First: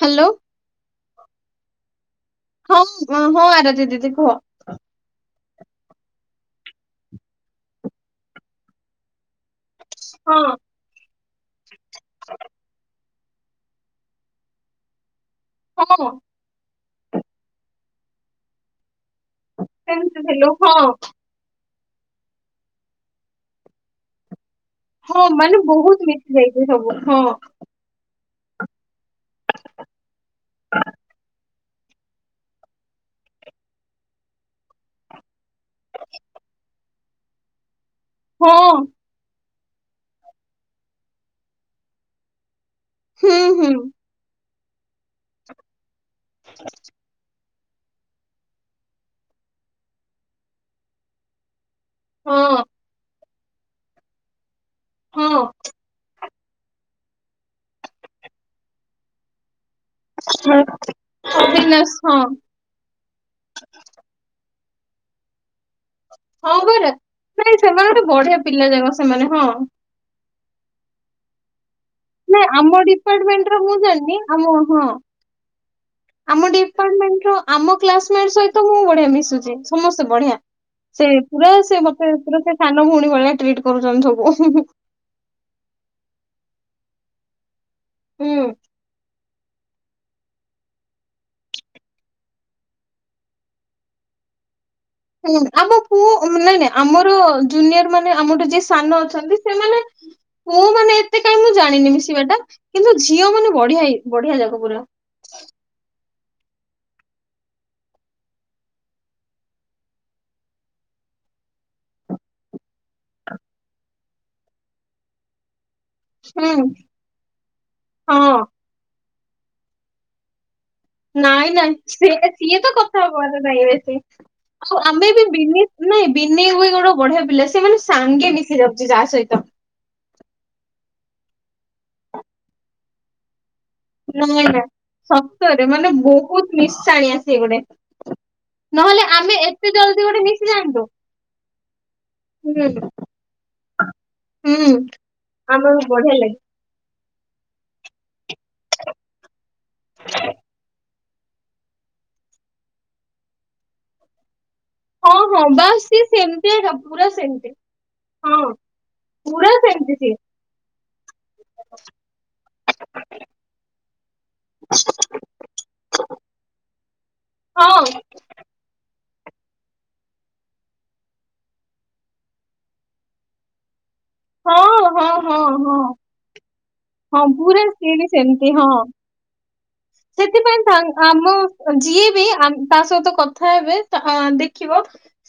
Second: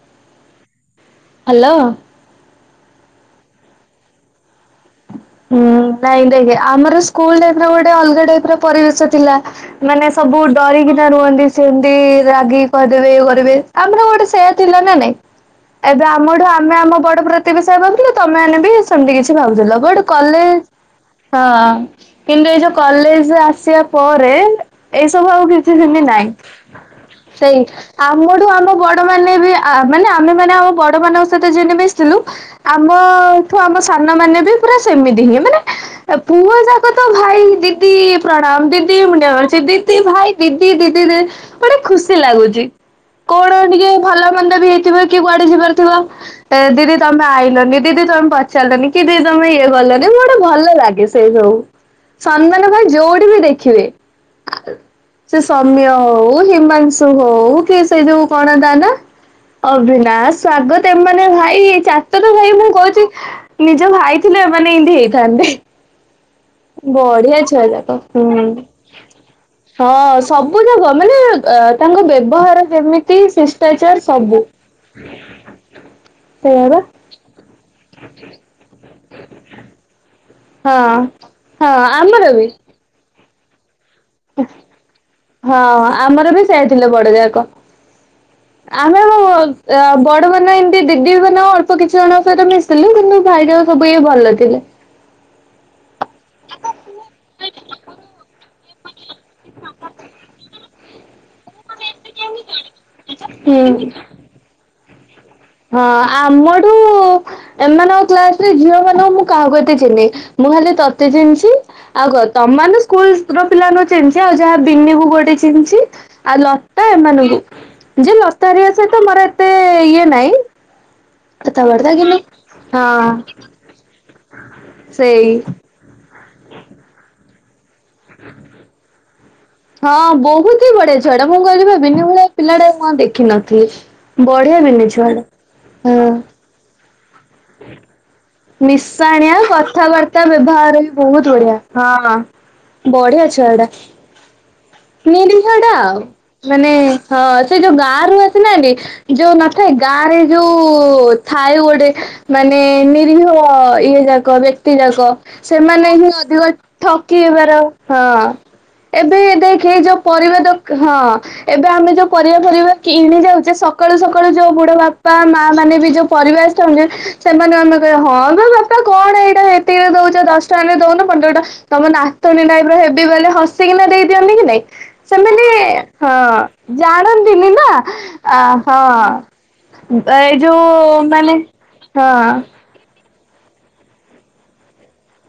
Hello. Hello. ହମ୍, ଅଁ, [unintelligible] ଦିଦି ଦିଦି କୁହ। ହୁଁ, କାଇଁ ଦେବେ। ଆମର ସ୍କୁଲ୍ ଲାଇଫ୍ ର ଗୋଟେ ଅଲଗା ଟାଇପ୍ ର ପରିବେଶ ଥିଲା। ମାନେ ସବୁ ହଁ ଡରିକି ତ ରୁହନ୍ତି। ସେମିତି ରାଗିକି କହିଦେବେ ଇଏ କରିବେ। ଆମର ଗୋଟେ ସେୟା ଥିଲା ନା ନାଇଁ ଏବେ ହଁ ଆମଠୁ ଆମେ ଆମ ବଡ ପ୍ରତି ବିଷୟ ଭାବୁଥିଲ। ତୋମେ ମାନେ ବି ସେମିତି କିଛି ଭାବୁଥିଲ ବଡ କେନ୍ତି ହେଲୁ ହଁ। ହଁ କିନ୍ତୁ ଏଇ ଯୋଉ କଲେଜେ ଆସିବା ପରେ ଏଇ ହଁ ସବୁ ଆଉ ମାନେ କିଛି ସିନ୍ତି ବହୁତ ନାହିଁ ମିଶି ଯାଇଛି ସବୁ ହଁ। ସେଇ ଆମଠୁ ଆମ ବଡମାନେ ବି ଆ ଆ ମାନେ ଆମେମାନେ ଆମ ବଡମାନଙ୍କ ସହିତ ଯେନ୍ତି ମିଶିଥିଲୁ ଆମଠୁ ଆମ ସାନମାନେ ବି ପୁରା ସେମିତି ହିଁ ମାନେ ଏ ପୁଅଯାକ ତ ଭାଇ ଦିଦି ପ୍ରଣାମ ହଁ ଦିଦି ମୁଣ୍ଡିଆ ମାରୁଚି। ସିଏ ଦିଦି ଭାଇ ଦିଦି ଦିଦି ଦେ ବଢିଆ ଖୁସି ଲାଗୁଛି ହୁଁ କଣ ହୁଁ ଟିକେ ଭଲ ମନ୍ଦ ବି ହେଇଥିବ କିଏ କୁଆଡେ ଯିବାର ଥିବ ଦିଦି ତମେ ଆଇଲନି ଦିଦି ତମେ ପଚାରିଲନି କିଏ ଦି ତମେ ଇଏ ଗଲନି ମୁଁ ଗୋଟେ ଭଲ ଲାଗେ ସେଇ ସବୁ ହଁ ସମ୍ନାନ ଭାଇ ଯୋଉଠି ବି ଦେଖିବେ ହଁ ସିଏ ସୌମ୍ୟ ହଉ ହିମାଂଶୁ ତୁ ହଉ କି ସେଇ ଯୋଉ କଣ ତା ନା ଅଭି ନା ହଁ ସ୍ଵାଗତ ଏମାନେ ଭାଇ ଅବିନାଶ, ଚା [unintelligible] ଭାଇ ମୁଁ କହୁଛି ନିଜ ଭାଇ ଥିଲେ ମାନେ ଇନ୍ତି ହେଇଥାନ୍ତେ। ହଁ ହଁ ପରା। ବଢିଆ ନାଇଁ ସେମାନେ ଛୁଆଯାକ ଗୋଟେ ହୁଁ। ବଢିଆ ପିଲା ଯାକ ସେମାନେ ହଁ ହଁ ସବୁଯାକ ମାନେ ଆ ତାଙ୍କ ନାଇଁ ବେବହାର ଆମ ଯେମିତି ଡିପାର୍ଟମେଣ୍ଟ ର ମୁଁ ଶିଷ୍ଟାଚାର ଜାଣିନି ସବୁ। ଆମ ହଁ ଆମ ସେଇଆ ବା ଡିପାର୍ଟମେଣ୍ଟର ଆମ କ୍ଲାସମେଟ୍ ସହିତ ମୁଁ ବଢିଆ ମିଶୁଚି ସମସ୍ତେ ବଢିଆ। ହଁ ସେଇ ପୁରା ହଁ ସିଏ ମତେ ଆମର ପୁରା ବି ସେ ସାନ ଭଉଣୀ ଭଳିଆ ଟ୍ରିଟ୍ କରୁଛନ୍ତି ସବୁ। ହଁ ଆମର ବି ସେୟା ଥିଲେ ବଡଯାକ ହୁଁ ଆମର ଅ ବଡମାନେ ଏମତି ଦିଦିମାନେ ଅଳ୍ପ କିଛି ଜଣଙ୍କ ସହିତ ମିଶଥିଲି କିନ୍ତୁ ଭାଇଯାକ ସବୁ ଏଇଆ ଭଲ ଥିଲେ। ହୁଁ ଆମ ପୁଅ ଉଁ ନାଇଁ ନାଇଁ ଆମର ଜୁନିଅରମାନେ ଆମଠୁ ଯିଏ ସାନ ଅଛନ୍ତି ସେମାନେ ପୁଅମାନେ ଏତେ କାହିଁ ମୁଁ ଜାଣିନି ମିଶିବାଟା କିନ୍ତୁ ଝିଅମାନେ ବଢିଆ ହୁଁ ଇ ବଢିଆ ଯାକ ପୁରା। ହଁ ଆମଠୁ ଏମାନଙ୍କ କ୍ଲାସରେ ଝିଅମାନଙ୍କୁ ମୁଁ କାହାକୁ ଏତେ ଚିହ୍ନିନି ମୁଁ ଖାଲି ତତେ ଚିହ୍ନିଚି। ଆଉ କ ତମମାନେ ସ୍କୁଲର ପିଲାମାନଙ୍କୁ ଚିହ୍ନଛି ଆଉ ଯାହା ବିିନିକୁୁ ଗୋଟେ ଚିହ୍ନଛି। ଆଉ ହୁଁ ଲତା ଏମାନଙ୍କୁ ଯେ ହଁ ଲତା ହେରିକା ସହିତ ମୋର ଏତେ ଇଏ ନାଇଁ। ନାଇଁ ନାଇଁ କଥାବାର୍ତ୍ତା କିନ୍ତୁ ସିଏ ସିଏ ତ କଥା ହଁ ହବାର ନାହିଁ ଆସିକି ଆଉ ଆମେ ବି ସେଇ ବିନି [unintelligible] ନାଇଁ ବିନି ବି ଗୋଟେ ବଢିଆ ପିଲା ସେମାନେ ସାଙ୍ଗେ ମିଶି ଯାଉଚି ଯାହା ସହିତ। ହଁ ବୋହୁତ ହି ବଢିଆ ଛୁଆଟା ମୁଁ କହିଲି ପା ବିନି ଭଳିଆ ପିଲାଟାକୁ ମୁଁ ଅ ଦେଖିନଥିଲି। ବଢିଆ [unintelligible] ବିନି ଛୁଆଟା ସତରେ ମାନେ ହଁ। ବୋହୁତ ମିଶାଣିଆ ସିଏ ଗୋଟେ। ନହେଲେ ଆମେ ମିଶାଣିଆ ଏତେ ଜଲଦି ଗୋଟେ କଥାବାର୍ତ୍ତା ମିଶି ଯାଆନ୍ତୁ ବେବହାର ବି ବୋହୁତ ବଢିଆ ହୁଁ ହଁ। ବଢିଆ ଛୁଆଟା ହୁଁ ଆମର ନିରୀହଟା ଆଉ। ବଢିଆ ଲାଗେ। ମାନେ ହଁ ସେ ଯୋଉ ଗାଁରୁ ଆସିନାଆନ୍ତି ଯୋଉ ନଥାଏ ଗାଁରେ ଯୋଉ ଥାଏ ଗୋଟେ ମାନେ ନୀ ରିହ ଇଏ ଯାକ ବେ ତି ଯାକ ହଁ ହଁ ବାସ୍ ସେମାନେ ସିଏ ହିଁ ଅଧିକ ସେମିତିଆ ଏକା ପୁରା ଠକି ସେମିତି ହେବାର ହଁ। ଏବେ ପୁରା ଦେଖେ ସେମିତି ଯୋଉ ସିଏ ପରିବା ଦୋକ୍ ହଁ ଏବେ ଆମେ ଯୋଉ ପରିବା ଫରିବା କିଣି ଯାଉଚେ ସ ସକାଳୁ ସକାଳୁ ଯୋଉ ବୁଢା ବାପା ମା ମାନେ ବି ଯୋଉ ପରିବା ଆସିଥାନ୍ତି ସେମାନେ ଆମେ କହିଆ ହଁ ହଁ ବେ ବାପା କଣ ଏଇଟା ଏତିକିରେ ଦଉଚ ଦଶ ଟଙ୍କାରେ ଦଉନ ପନ୍ଦର ଟଙ୍କା ତମ ନାତୁଣୀ ଟାଇପର ହେବି ବେଲେ ହସିକିନା ଦେଇଦିଅନ୍ ନିକି ହଁ ନାଇ ହଁ ହଁ ସେମାନେ ହଁ ହଁ ଜାଣନ୍ତିନି ପୁରା ନା ସିଏ ବି ଆ ସେମିତି ହଁ। ‌ ସେଥିପାଇଁ ତାଙ୍କ୍ ଆମ ଯିଏ ବି ହଁ ଆମ୍ ତା ସହିତ କଥା ହେବେ ତା ଆଁ ଦେଖିବ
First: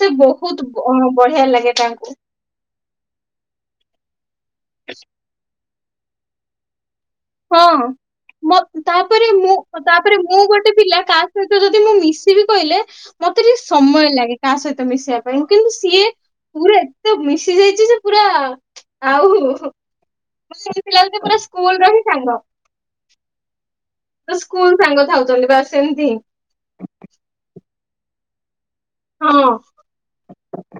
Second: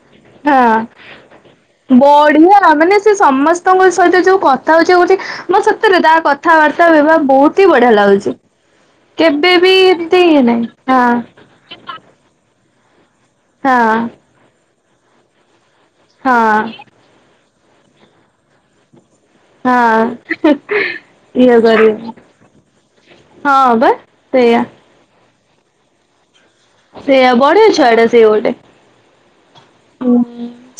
ସିଏ ବୋହୁତ ହଁ ବ ବଢିଆ ଲାଗେ ତାଙ୍କୁ। [unintelligible] ମାନେ ସିଏ ସମସ୍ତଙ୍କ ସହିତ ଯୋଉ କଥା [unintelligible] କରୁଛି ମତେ ସତେରେ ତା କଥାବାର୍ତ୍ତା [unintelligible] ବହୁତ ହି ହଁ। ବଢିଆ ଲାଗୁଛି। ମ ତାପରେ କେବେ ମୁଁ ବି ତାପରେ ଏମତି ମୁଁ ଇ ଗୋଟେ ନାହିଁ। ହଁ। [unintelligible] ଯଦି ମୁଁ ମିଶିବି କହିଲେ, ମତେ ଟିକେ ହଁ ସମୟ ଲାଗେ। କାହା ସହିତ ମିଶିବା ପାଇଁ କିନ୍ତୁ ସିଏ ହଁ ପୁରା ଏତେ ମିଶି ଯାଇଛି। ଯେ ପୁରା ଆଉ ହଁ। ମତେ ଲାଗୁଛି। ପିଲା ଯେମିତି ପୁରା ଇଏ ସ୍କୁଲର ହିଁ କରିବ ସାଙ୍ଗ। ହଁ ବା। ତ ସେଇଆ ସ୍କୁଲ ସାଙ୍ଗ କଥାହଉଛନ୍ତି ବା ସେମିତି। ସେଇଆ ବଢଆ ଛୁଆଟା ସେ ଗୋଟେ ହଁ। ହ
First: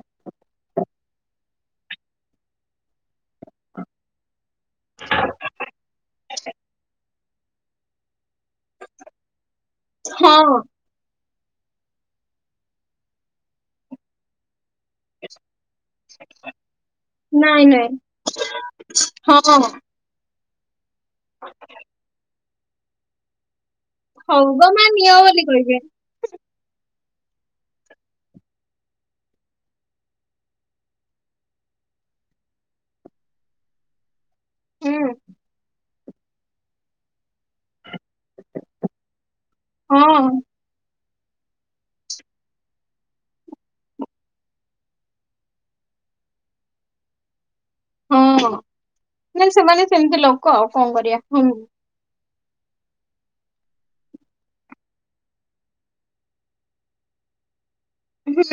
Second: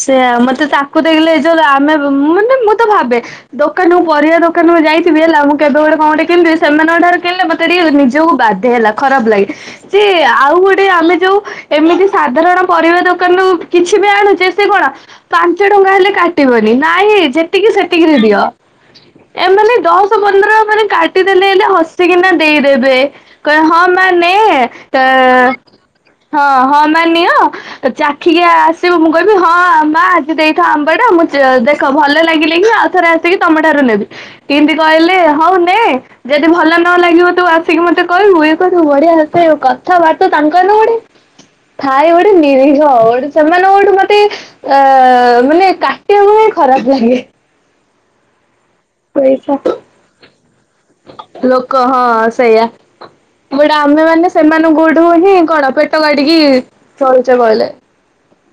ସେୟା ମତେ ତାକୁ ଦେଖିଲେ ଏଇ ଯୋଉ ମାନେ ମୁଁ ତ ଭାବେ ଦୋକାନକୁ ପରିବା ଦୋକାନକୁ ଯାଇଥିବି ହେଲା। ମୁଁ କେବେ ଗୋଟେ କଣ ଗୋଟେ କିଣିଥିବି। ସେମାନଙ୍କ ଠାରୁ କିଣିଲେ ମତେ ଟିକିଏ ନିଜକୁ ବା ଧେ ହେଲା। ଖରାପ ଲାଗେ। ସେ ଆଉ ହଁ ଗୋଟେ ଆମେ ଯୋଉ। ଏମିତି ସାଧାରଣ ପରିବା ଦୋକାନରୁ କିଛି ବି ଆଣୁଛେ। ସେ କଣ ପାଞ୍ଚ ଟଙ୍କା ହେଲେ କାଟିବନି। ନାଇଁ ଯେତିକି ସେତିକିରେ ଦିଅ। ହଁ ଏମାନେ ଦଶ, ପନ୍ଦର ମାନେ କାଟିଦେଲେ ହେଲେ ହସିକିନା ଦେଇଦେବେ। କହିବେ ହଁ ମା ନେ ହଉ ଗ ମା ନିଅ ବୋଲି କହିବେ। ତ-ହଁ-ହଁ-ମା ନିଅ ଚାଖିକି ଆସିବୁ। ମୁଁ କହିବି ହଁ ମା ଆଜି ଦେଇଥା ଆମ୍ବଟା। ମୁଁ ଦେଖ ଭଲ ଲାଗିଲେ ହି ଆଉ ଥରେ ଆ ତମ ଠାରୁ ନେବି। କେମିତି ହୁଁ କହିଲେ ହଉ ନେ ଯଦି ଭଲ ନ ଲାଗିବ ତୁ ଆସିକି ମତେ କହିବୁ ଇଏ କରିବୁ ବଢିଆ ସେ ଆଉ ହଁ କଥାବାର୍ତ୍ତା ତାଙ୍କୁ ଦୋକାନୁ ଗୋଟେ ଥାଏ ଗୋଟେ ମିରି ଗୋଟେ ସେମାନଙ୍କଠୁ ମତେ ଅ ମାନେ କାଟିବାକୁ ବି ଖରାପ ଲାଗେ। ହଁ, ନାଇଁ ପଇସା ସେମାନେ ସେମିତି ଲୋକ ଆଉ କଣ କରିବା ହୁଁ। କହ ସେଇଆ। ବଟ୍ ଆମେ ମାନେ ସେମାନଙ୍କୁଠୁ ହିଁ କଣ ପେଟ କାଟିକି ଚଳୁଛେ କହିଲେ। ହୁଁ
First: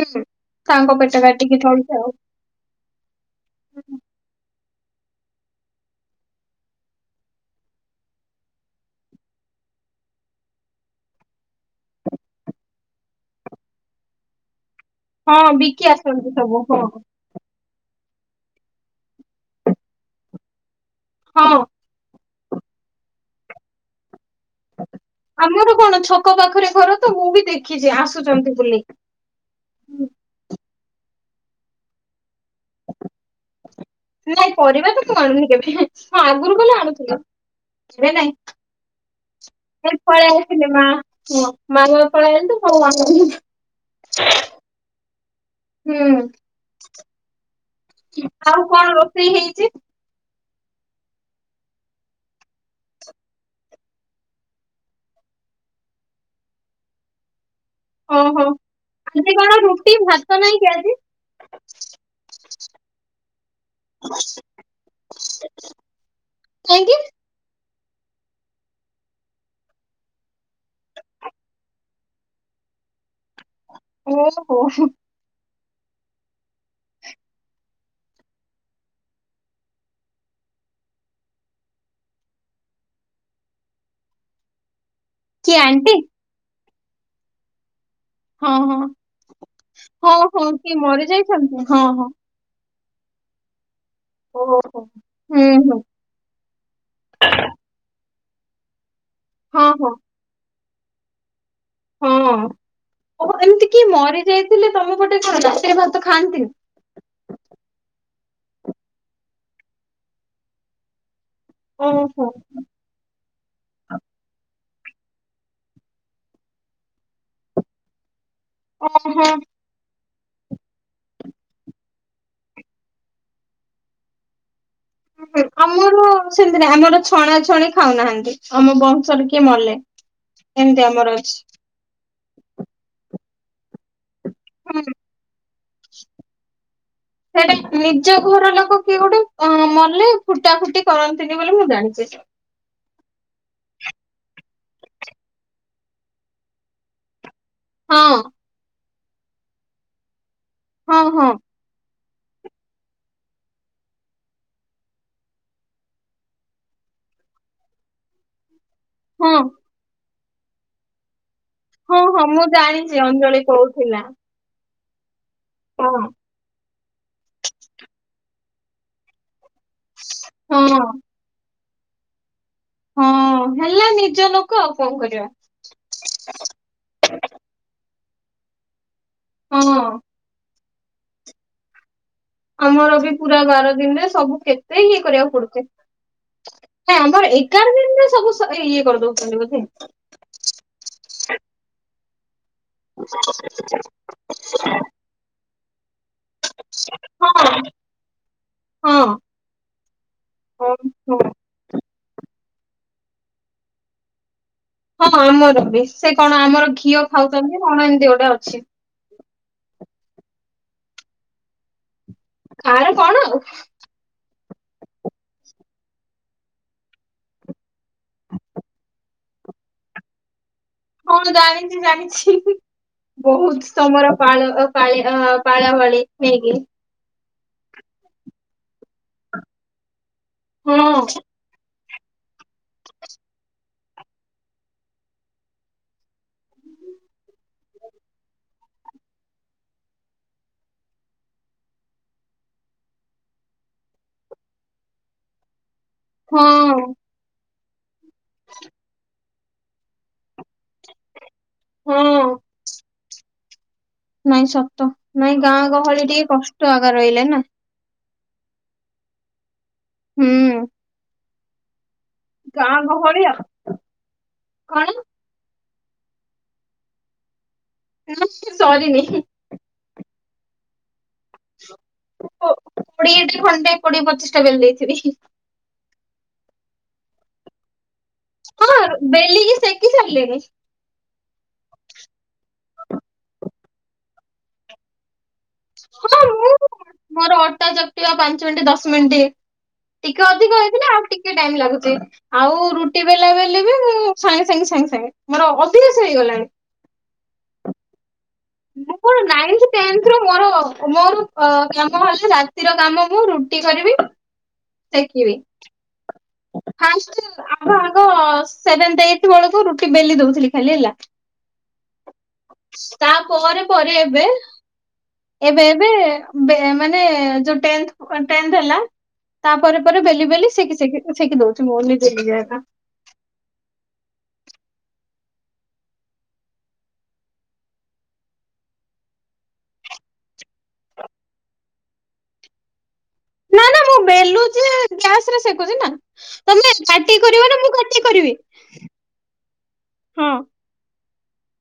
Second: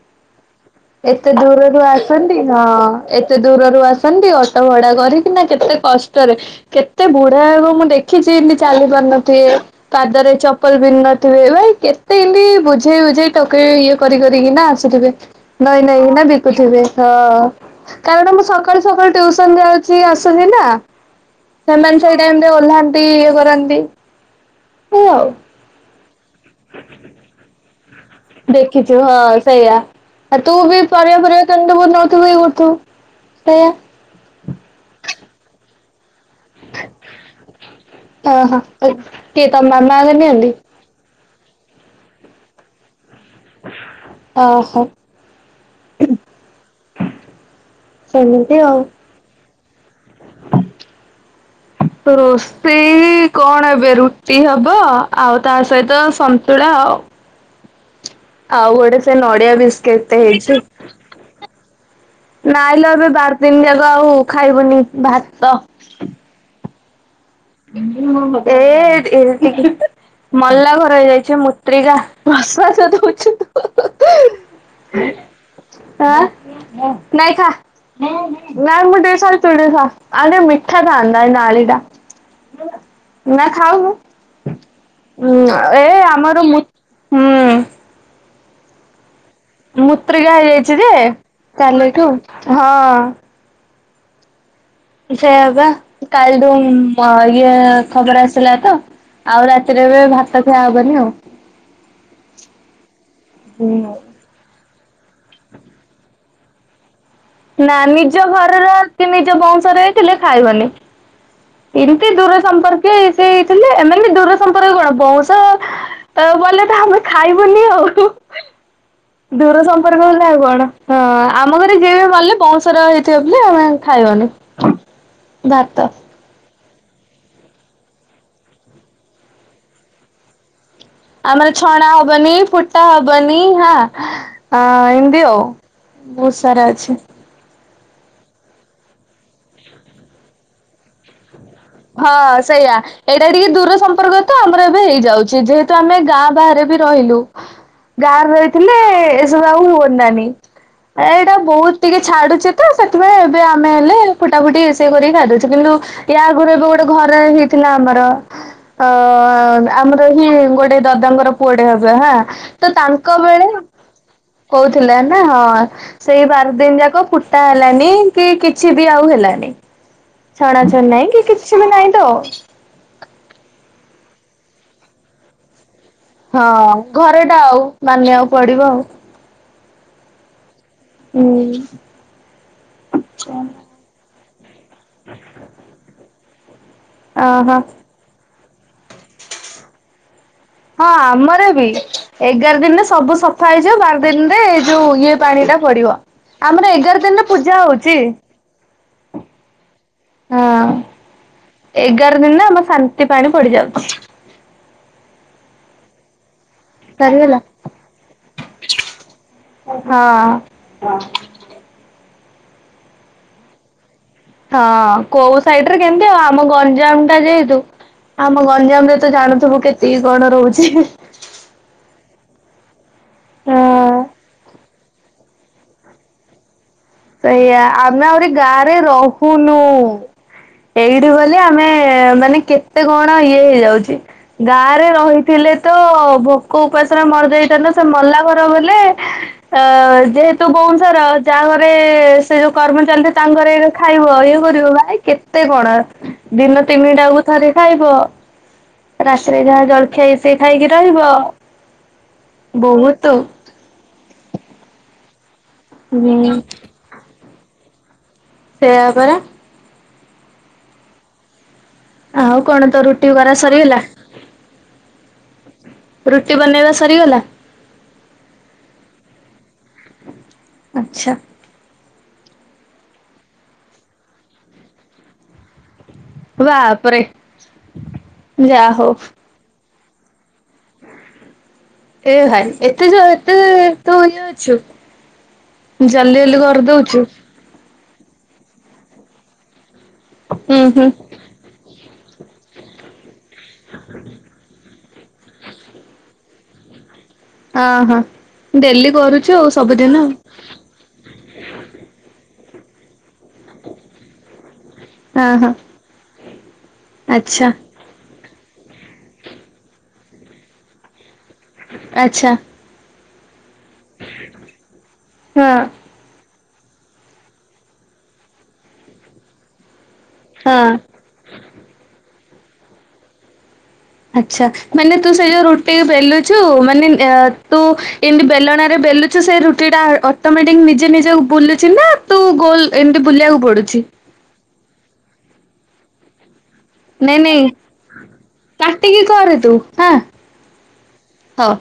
ତାଙ୍କ ପେଟ ଏତେ କାଟିକି ଦୂରରୁ ଚଳୁଛେ ଆଉ। ଆସନ୍ତି ହଁ ଏତେ ଦୂରରୁ ଆସନ୍ତି ଅଟୋ ଭଡା କରିକିନା କେତେ କଷ୍ଟରେ? କେତେ ବୁଢା ହେବ ମୁଁ ଦେଖିଛି ଏମିତି ଚାଲି ପାରୁନଥିବେ। ପାଦରେ ଚପଲ ପିନ୍ଧି ନଥିବେ, ଭାଇ କେତେ ଏମିତି ବୋଝେଇ ବୋଝେଇ ଟୋକେଇ ଇଏ କରି କରିକିନା ଆସୁଥିବେ। ହଁ ନଇଁ ବିକି ନଇଁ କିନା ଆସନ୍ତି ସବୁ ବିକୁଥିବେ, ହଁ। କାରଣ ମୁଁ ସକାଳୁ ସକାଳୁ ଟିୟୁସନ ଯାଉଛି ଆସୁଛିି ନା? ହଁ। ସେମାନେ ସେଇ ଟାଇମ୍ ରେ ଓହ୍ଲାନ୍ତି ଇଏ କରନ୍ତି ହୁ ଆଉ ଆମର କଣ ଛକ ପାଖରେ ଘର ତ ମୁଁ ବି ଦେଖିଛି ଆସ ଦେଖିଛ ହଁ ସେଇଆ। ଆଉ ତୁ ବି ପରିବା ଫରିବା କିଣୁଥିବୁ ନଉଥିବୁ ଇଏ କରୁଥିବୁ, ସେଇଆ। ନାଇଁ ପରିବା ତ ମୁଁ ଆଣୁନି କେବେ, ହଁ ଆଗୁରୁ ଗଲେ ଆଣୁଥିଲି। ଓହୋ କିଏ ତମ ମାମା ଆଗ ନିଅନ୍ତି [unintelligible] ହୁଁ [unintelligible] ଅହ। ହୁଁ, ଆଉ କଣ ରୋଷେଇ ହେଇଛି? ତ ରୋଷେଇ ଇ କଣ ଏବେ ରୁଟି ହବ ଆଉ ତା ସହିତ ସନ୍ତୁଳା ଆଉ। ଓହୋ ଆଉ ଗୋଟେ ସେ ଆଜି ନଡିଆ କଣ ରୁଟି ବିସ୍କିଟ୍ ଟେ ଭାତ ନାହିଁ ହେଇଛି। କି ଆଜି ନାଇଁଲୋ ଏବେ ବାର୍ ଦିନି ଯାକ ଆଉ ଖାଇବୁନି ଭାତ। କାହିଁକି? [inaudible] ମଲା ଘର ହେଇଯାଇଛି ମୁତ୍ରିକା ବସବାସ ଦଉଛୁ ତୁ ହୁ-ହୁ। ଓ ହୋ। ହାଁ ନାଇଁ ଖାଆ। [unintelligible] ଆଉ ଟିକେ ମିଠା ଥାନ୍ତା ଏ ନାଳି ଟା। ନା ଖାଉନୁ। କିଏ ଉଁ ଏ ଆଣ୍ଟି ଆମର ମୁ ହୁଁ ହଁ ହଁ। ହଁ ମୁତ୍ରିକିଆ ହଁ କିଏ ହେଇଯାଇଛି ଯେ, ମରି ଯାଇଛନ୍ତି ହଁ କାଲିଠୁ ହଁ ହଁ। ଓହୋ। ସେଇଆ ହୁଁ ବା ହୁଁ କାଲିଠୁ ଉଁ ଇଏ ଖବର ଆସିଲା ତ। ଆଉ ହଁ ରାତିରେ ହଁ ଏବେ ଭାତ ଖିଆ ହବନି ଆଉ। ହଁ ଓହୋ ଏମିତି କିଏ ମରିଯାଇଥିଲେ ତମ ପଟେ କଣ ରାତିରେ ଭାତ ଖାଆନ୍ତିନି? ନା ନିଜ ଘରର କି ନିଜ ବଂଶରେ ହେଇଥିଲେ ଖାଇବନି। ଏମିତି ଓହୋ ଦୂର ସମ୍ପର୍କୀୟ ଇଏ ସିଏ ହେଇଥିଲେ ଏମାନେ ଦୂର ସମ୍ପର୍କୀୟ କଣ ବଉଁଶ ତ ବଲେ ତ ଆମେ ଖାଇବୁନି ଆଉ, ଓହୋ ଦୂର ସମ୍ପ ସମ୍ପର୍କ ବଲେ ଆଉ କଣ ହଁ ଆମ ଘରେ ଯିଏ ବି ମଲେ ବଉଁଶର ହେଇଥିବ ବେଲେ ଆମେ ଖାଇବୁନି। ହୁଁ ଆମର ସେମିତି ନାଇଁ ଆମର ଛଣା ଛଣି ଖାଉନାହାନ୍ତି ଆମ ବଂଶରେ କିଏ ମଲେ। ଏମିତି ଆମର ଅଛି। ଛଣା ହବନି, ଫୁଟା ହବନି ହାଁ। ହୁଁ ହଁ ଏମିତି ଆଉ, ବହୁତ୍ ସାରା ଅଛି। ସେଇଟା ନିଜ ଘର ଲୋକ କିଏ ଗୋଟେ ଅଁ ମଲେ ଫୁଟା ଫୁଟି କରନ୍ତିନି ବୋଲି ମୁଁ ଜାଣିଛି। ହଁ ସେଇଆ। ଏଇଟା ଟିକେ ଦୂର ସମ୍ପର୍କ ତ ଆମର ଏବେ ହେଇଯାଉଛି, ଯେହେତୁ ଆମେ ଗାଁ ବାହାରେ ବି ରହିଲୁ। ହଁ ଗାଁରେ ରହିଥିଲେ ଏସବୁ ଆଉ ହୁଅନ୍ତାନି। ହଁ ହଁ ଏଇଟା ବହୁତ ଟିକେ ଛାଡୁଛି ତ ସେଥିପାଇଁ ଏବେ ଆମେ ହେଲେ ଫୁଟା ଫୁଟି ଇଏ ସିଏ କରିକି ଖାଇଦଉଛୁ। କିନ୍ତୁ ୟା ଆଗରୁ ଏବେ ଗୋଟେ ଘରେ ହେଇଥିଲା ଆମର ଆ ହଁ ଆମର ହିଁ ଗୋଟେ ଦଦାଙ୍କର ପୁଅଟେ ହେବେ ହଁ ହାଁ ହଁ ମୁଁ ତ ଜାଣିଛି ତାଙ୍କ ଅଞ୍ଜଳି ବେଳେ କହୁଥିଲା। କହୁଥିଲା ନା ହଁ ସେଇ ବାର ଦିନ ଯାକ ଫୁଟା ହେଲାନି କି କିଛି ବି ଆଉ ହେଲାନି। ହଁ ଛଣାଛଣି ନାହିଁ କି କିଛି ବି ନାହିଁ ତ ଆଉ। ହଁ ହେଲା ନିଜ ଲୋକ ଆଉ କଣ କରିବା। ହଁ, ଘରଟା ଆଉ ମାନିବାକୁ ପଡିବ ଆଉ। ହଁ। ହୁଁ। ଆମର ବି ପୁରା ବାର ଦିନରେ ସବୁ କେତେ ଇଏ କରିବାକୁ ପଡୁଛି। ନାଇ ଆମର ଅହୋ ଏଗାର ଦିନ ଦିନ ସବୁ ସ ଇଏ କରିଦଉଥିଲୁ। ହଁ, ଆମର ବି ଏଗାର ଦିନରେ ସବୁ ସଫା ହେଇଯିବ, ବାର ଦିନରେ ଏଇ ଯୋଉ ଇଏ ପାଣି ଟା ପଡିବ। ଆମର ଏଗାର ଦିନରେ ହଁ ପୂଜା ହଉଛି। ହଁ। ହଁ, ଓହୋ ଏଗାର ଦିନରେ ଆମ ଶାନ୍ତି ପାଣି ପଡିଯାଉଛି। ହଁ, ଆମର ବି। ସେ କଣ ଆମର ଘିଅ ସରିଗଲା ଖାଉଛନ୍ତି କଣ ଏମିତି ଗୋଟେ ଅଛି। ହଁ। କାର କଣ ଆଉ। ହଁ, କୋଉ ସାଇଡରେ କେମତି ଆଉ ଆମ ଗଞ୍ଜାମଟା ଯେହେତୁ ଆମ ଗଞ୍ଜାମରେ ତ ଜାଣୁଥିବୁ କେତିକି କଣ ରହୁଛି। ହଁ ଜାଣିଛି ଜାଣିଛି। ବୋହୁତ୍ ତମର ପାଳ ପାଳି ପାଳ ପାଳି, ନାଇଁକି ସେଇଆ ଆମେ ଆହୁରି ଗାଁରେ ରହୁନୁ, ହଁ ଏଇଠି ବୋଲି ଆମେ ମାନେ କେତେ କଣ ଇଏ ହେଇଯାଉଛି। ଗାଁରେ ରହିଥିଲେ ତ ଭୋକ ଉପାସରେ ମରି ଯାଇଥାନ୍ତେ। ସେ ମଲା ଘର ବୋଲେ ଅ ଯେହେତୁ ବଉଶର ଯାହାଘର ଏ ସେ ଯୋଉ କର୍ମ ଚାଲିଥିବ ତାଙ୍କଘରେ ଖାଇବ ଇଏ କରିବ ଭାଇ କେ ତେ କଣ ଦିନ ହଁ ତିନିଟାକୁ ଥରେ ଖାଇବ। [inaudible] ମାସରେ ଯାହା ଜଳଖିଆ ଇଏ ସିଏ ଖାଇକି ରହିବ। ହଁ ବୋହୁତ୍ ନାଇଁ ସତ ନାଇଁ ଗାଁ ଗହଳି ଟିକେ ହୁଁ କଷ୍ଟ ଆଗା ରହିଲେ ନା। ସେଇଆ ପରା। ହୁଁ। ଆଉ କଣ ଗାଁ ତୋ ରୁଟି ଗହଳି କରା ଆଉ ସରିଗଲା? କଣ ରୁଟି ବନେଇବା ସରିଗଲା? ନା ସେ ସରିନି। ଆଚ୍ଛା। କୋଡିଏଟା ଖଣ୍ଡେ କୋଡିଏ ପଚିଶିଟା ବେଲି ଦେଇଥିଲି। ବାପରେ। ହଁ ଯାହା ହଉ ବେଲିକି ସେକି ସାରିଲିଣି। ଏ ଭାଇ ଏତେ ଯ ଏତେ ତୁ ଇଏ ଅଛୁ? ଜଲ୍ଦୀ ହଁ ଜଲ୍ଦୀ ମୁଁ କରି ଦଉଛୁ। ମୋର ଅଟା ଚକ୍ ଟିବା ପାଞ୍ଚ ମିନିଟ୍ ଦଶ ମିନିଟ୍ ଟିକେ ଅଧିକ ଉୁଁ ହେଇଥିଲା ହୁଁ ଆଉ ଟିକେ ଟାଇମ୍ ଲାଗୁଛି। ଆଉ ରୁ ରୁଟି ବେଲା ବେଲି ବି ମୁଁ ସାଙ୍ଗେ ସାଙ୍ଗେ ସାଙ୍ଗେ ସାଙ୍ଗେ। ମୋର ଅଭ୍ୟାସ ହେଇଗଲାଣି। ଅଁ ହଁ। ଡେଲି ମୁଁ କଣ କରୁଛୁ ଆଉ ନାଇନ୍ଥ ସବୁଦିନ ଟେନ୍ଥରୁ ମୋର ମୋର ଅ କାମ ହେଲା ରାତିର କାମ ମୁଁ ରୁଟି କରିବି ଆଉ ସେକିବି। ହଁ ହଁ ଫାଷ୍ଟ ଆଚ୍ଛା ହବ ହବ ସେଭେନ୍ ଡେଟ ବେଳକୁ ରୁଟି ବେଲି ଦୋଉ ଥିଲି ଖାଲି। ଆଛା। ତା ପରେ ପରେ ଏବେ ହଁ ଏବେ ଏବେ ମାନେ ଯୋଉ ଟେଥ -ଟେଥ ହେଲା ତା ପରେରେ ପରେ ବୋଲିି ହଁ। ସେଖି ଦଉଛି ମୋନିତିି [unintelligible] ଆଛା ମାନେ ତୁ ସେ ଯୋଉ ରୁଟି ବେଲୁଛୁ ମାନେ ତୁ ଏମିତି ବେଲଣରେ ବେଲୁୁ ଛୁ ସେ ରୁଟି ଟା ଅଟୋମେଟିକ ନିଜେ ନିଜେ ବୁଲୁଚ ନା ତୁ ଗୋଲ ଏମିତି ବୁଲିବାକୁ ନା ନା ପଡୁଛିି? ମୁଁ ବେଲୁଛି ଗ୍ୟାସ୍ ରେ ସେକୁଛି ନା ତମେ କାଟି ନାଇଁ ନାଇଁ କରିବ ନା ମୁଁ କାଟି କରିବି କାଟିକି କରେ ତୁ ହଁ ହଉ।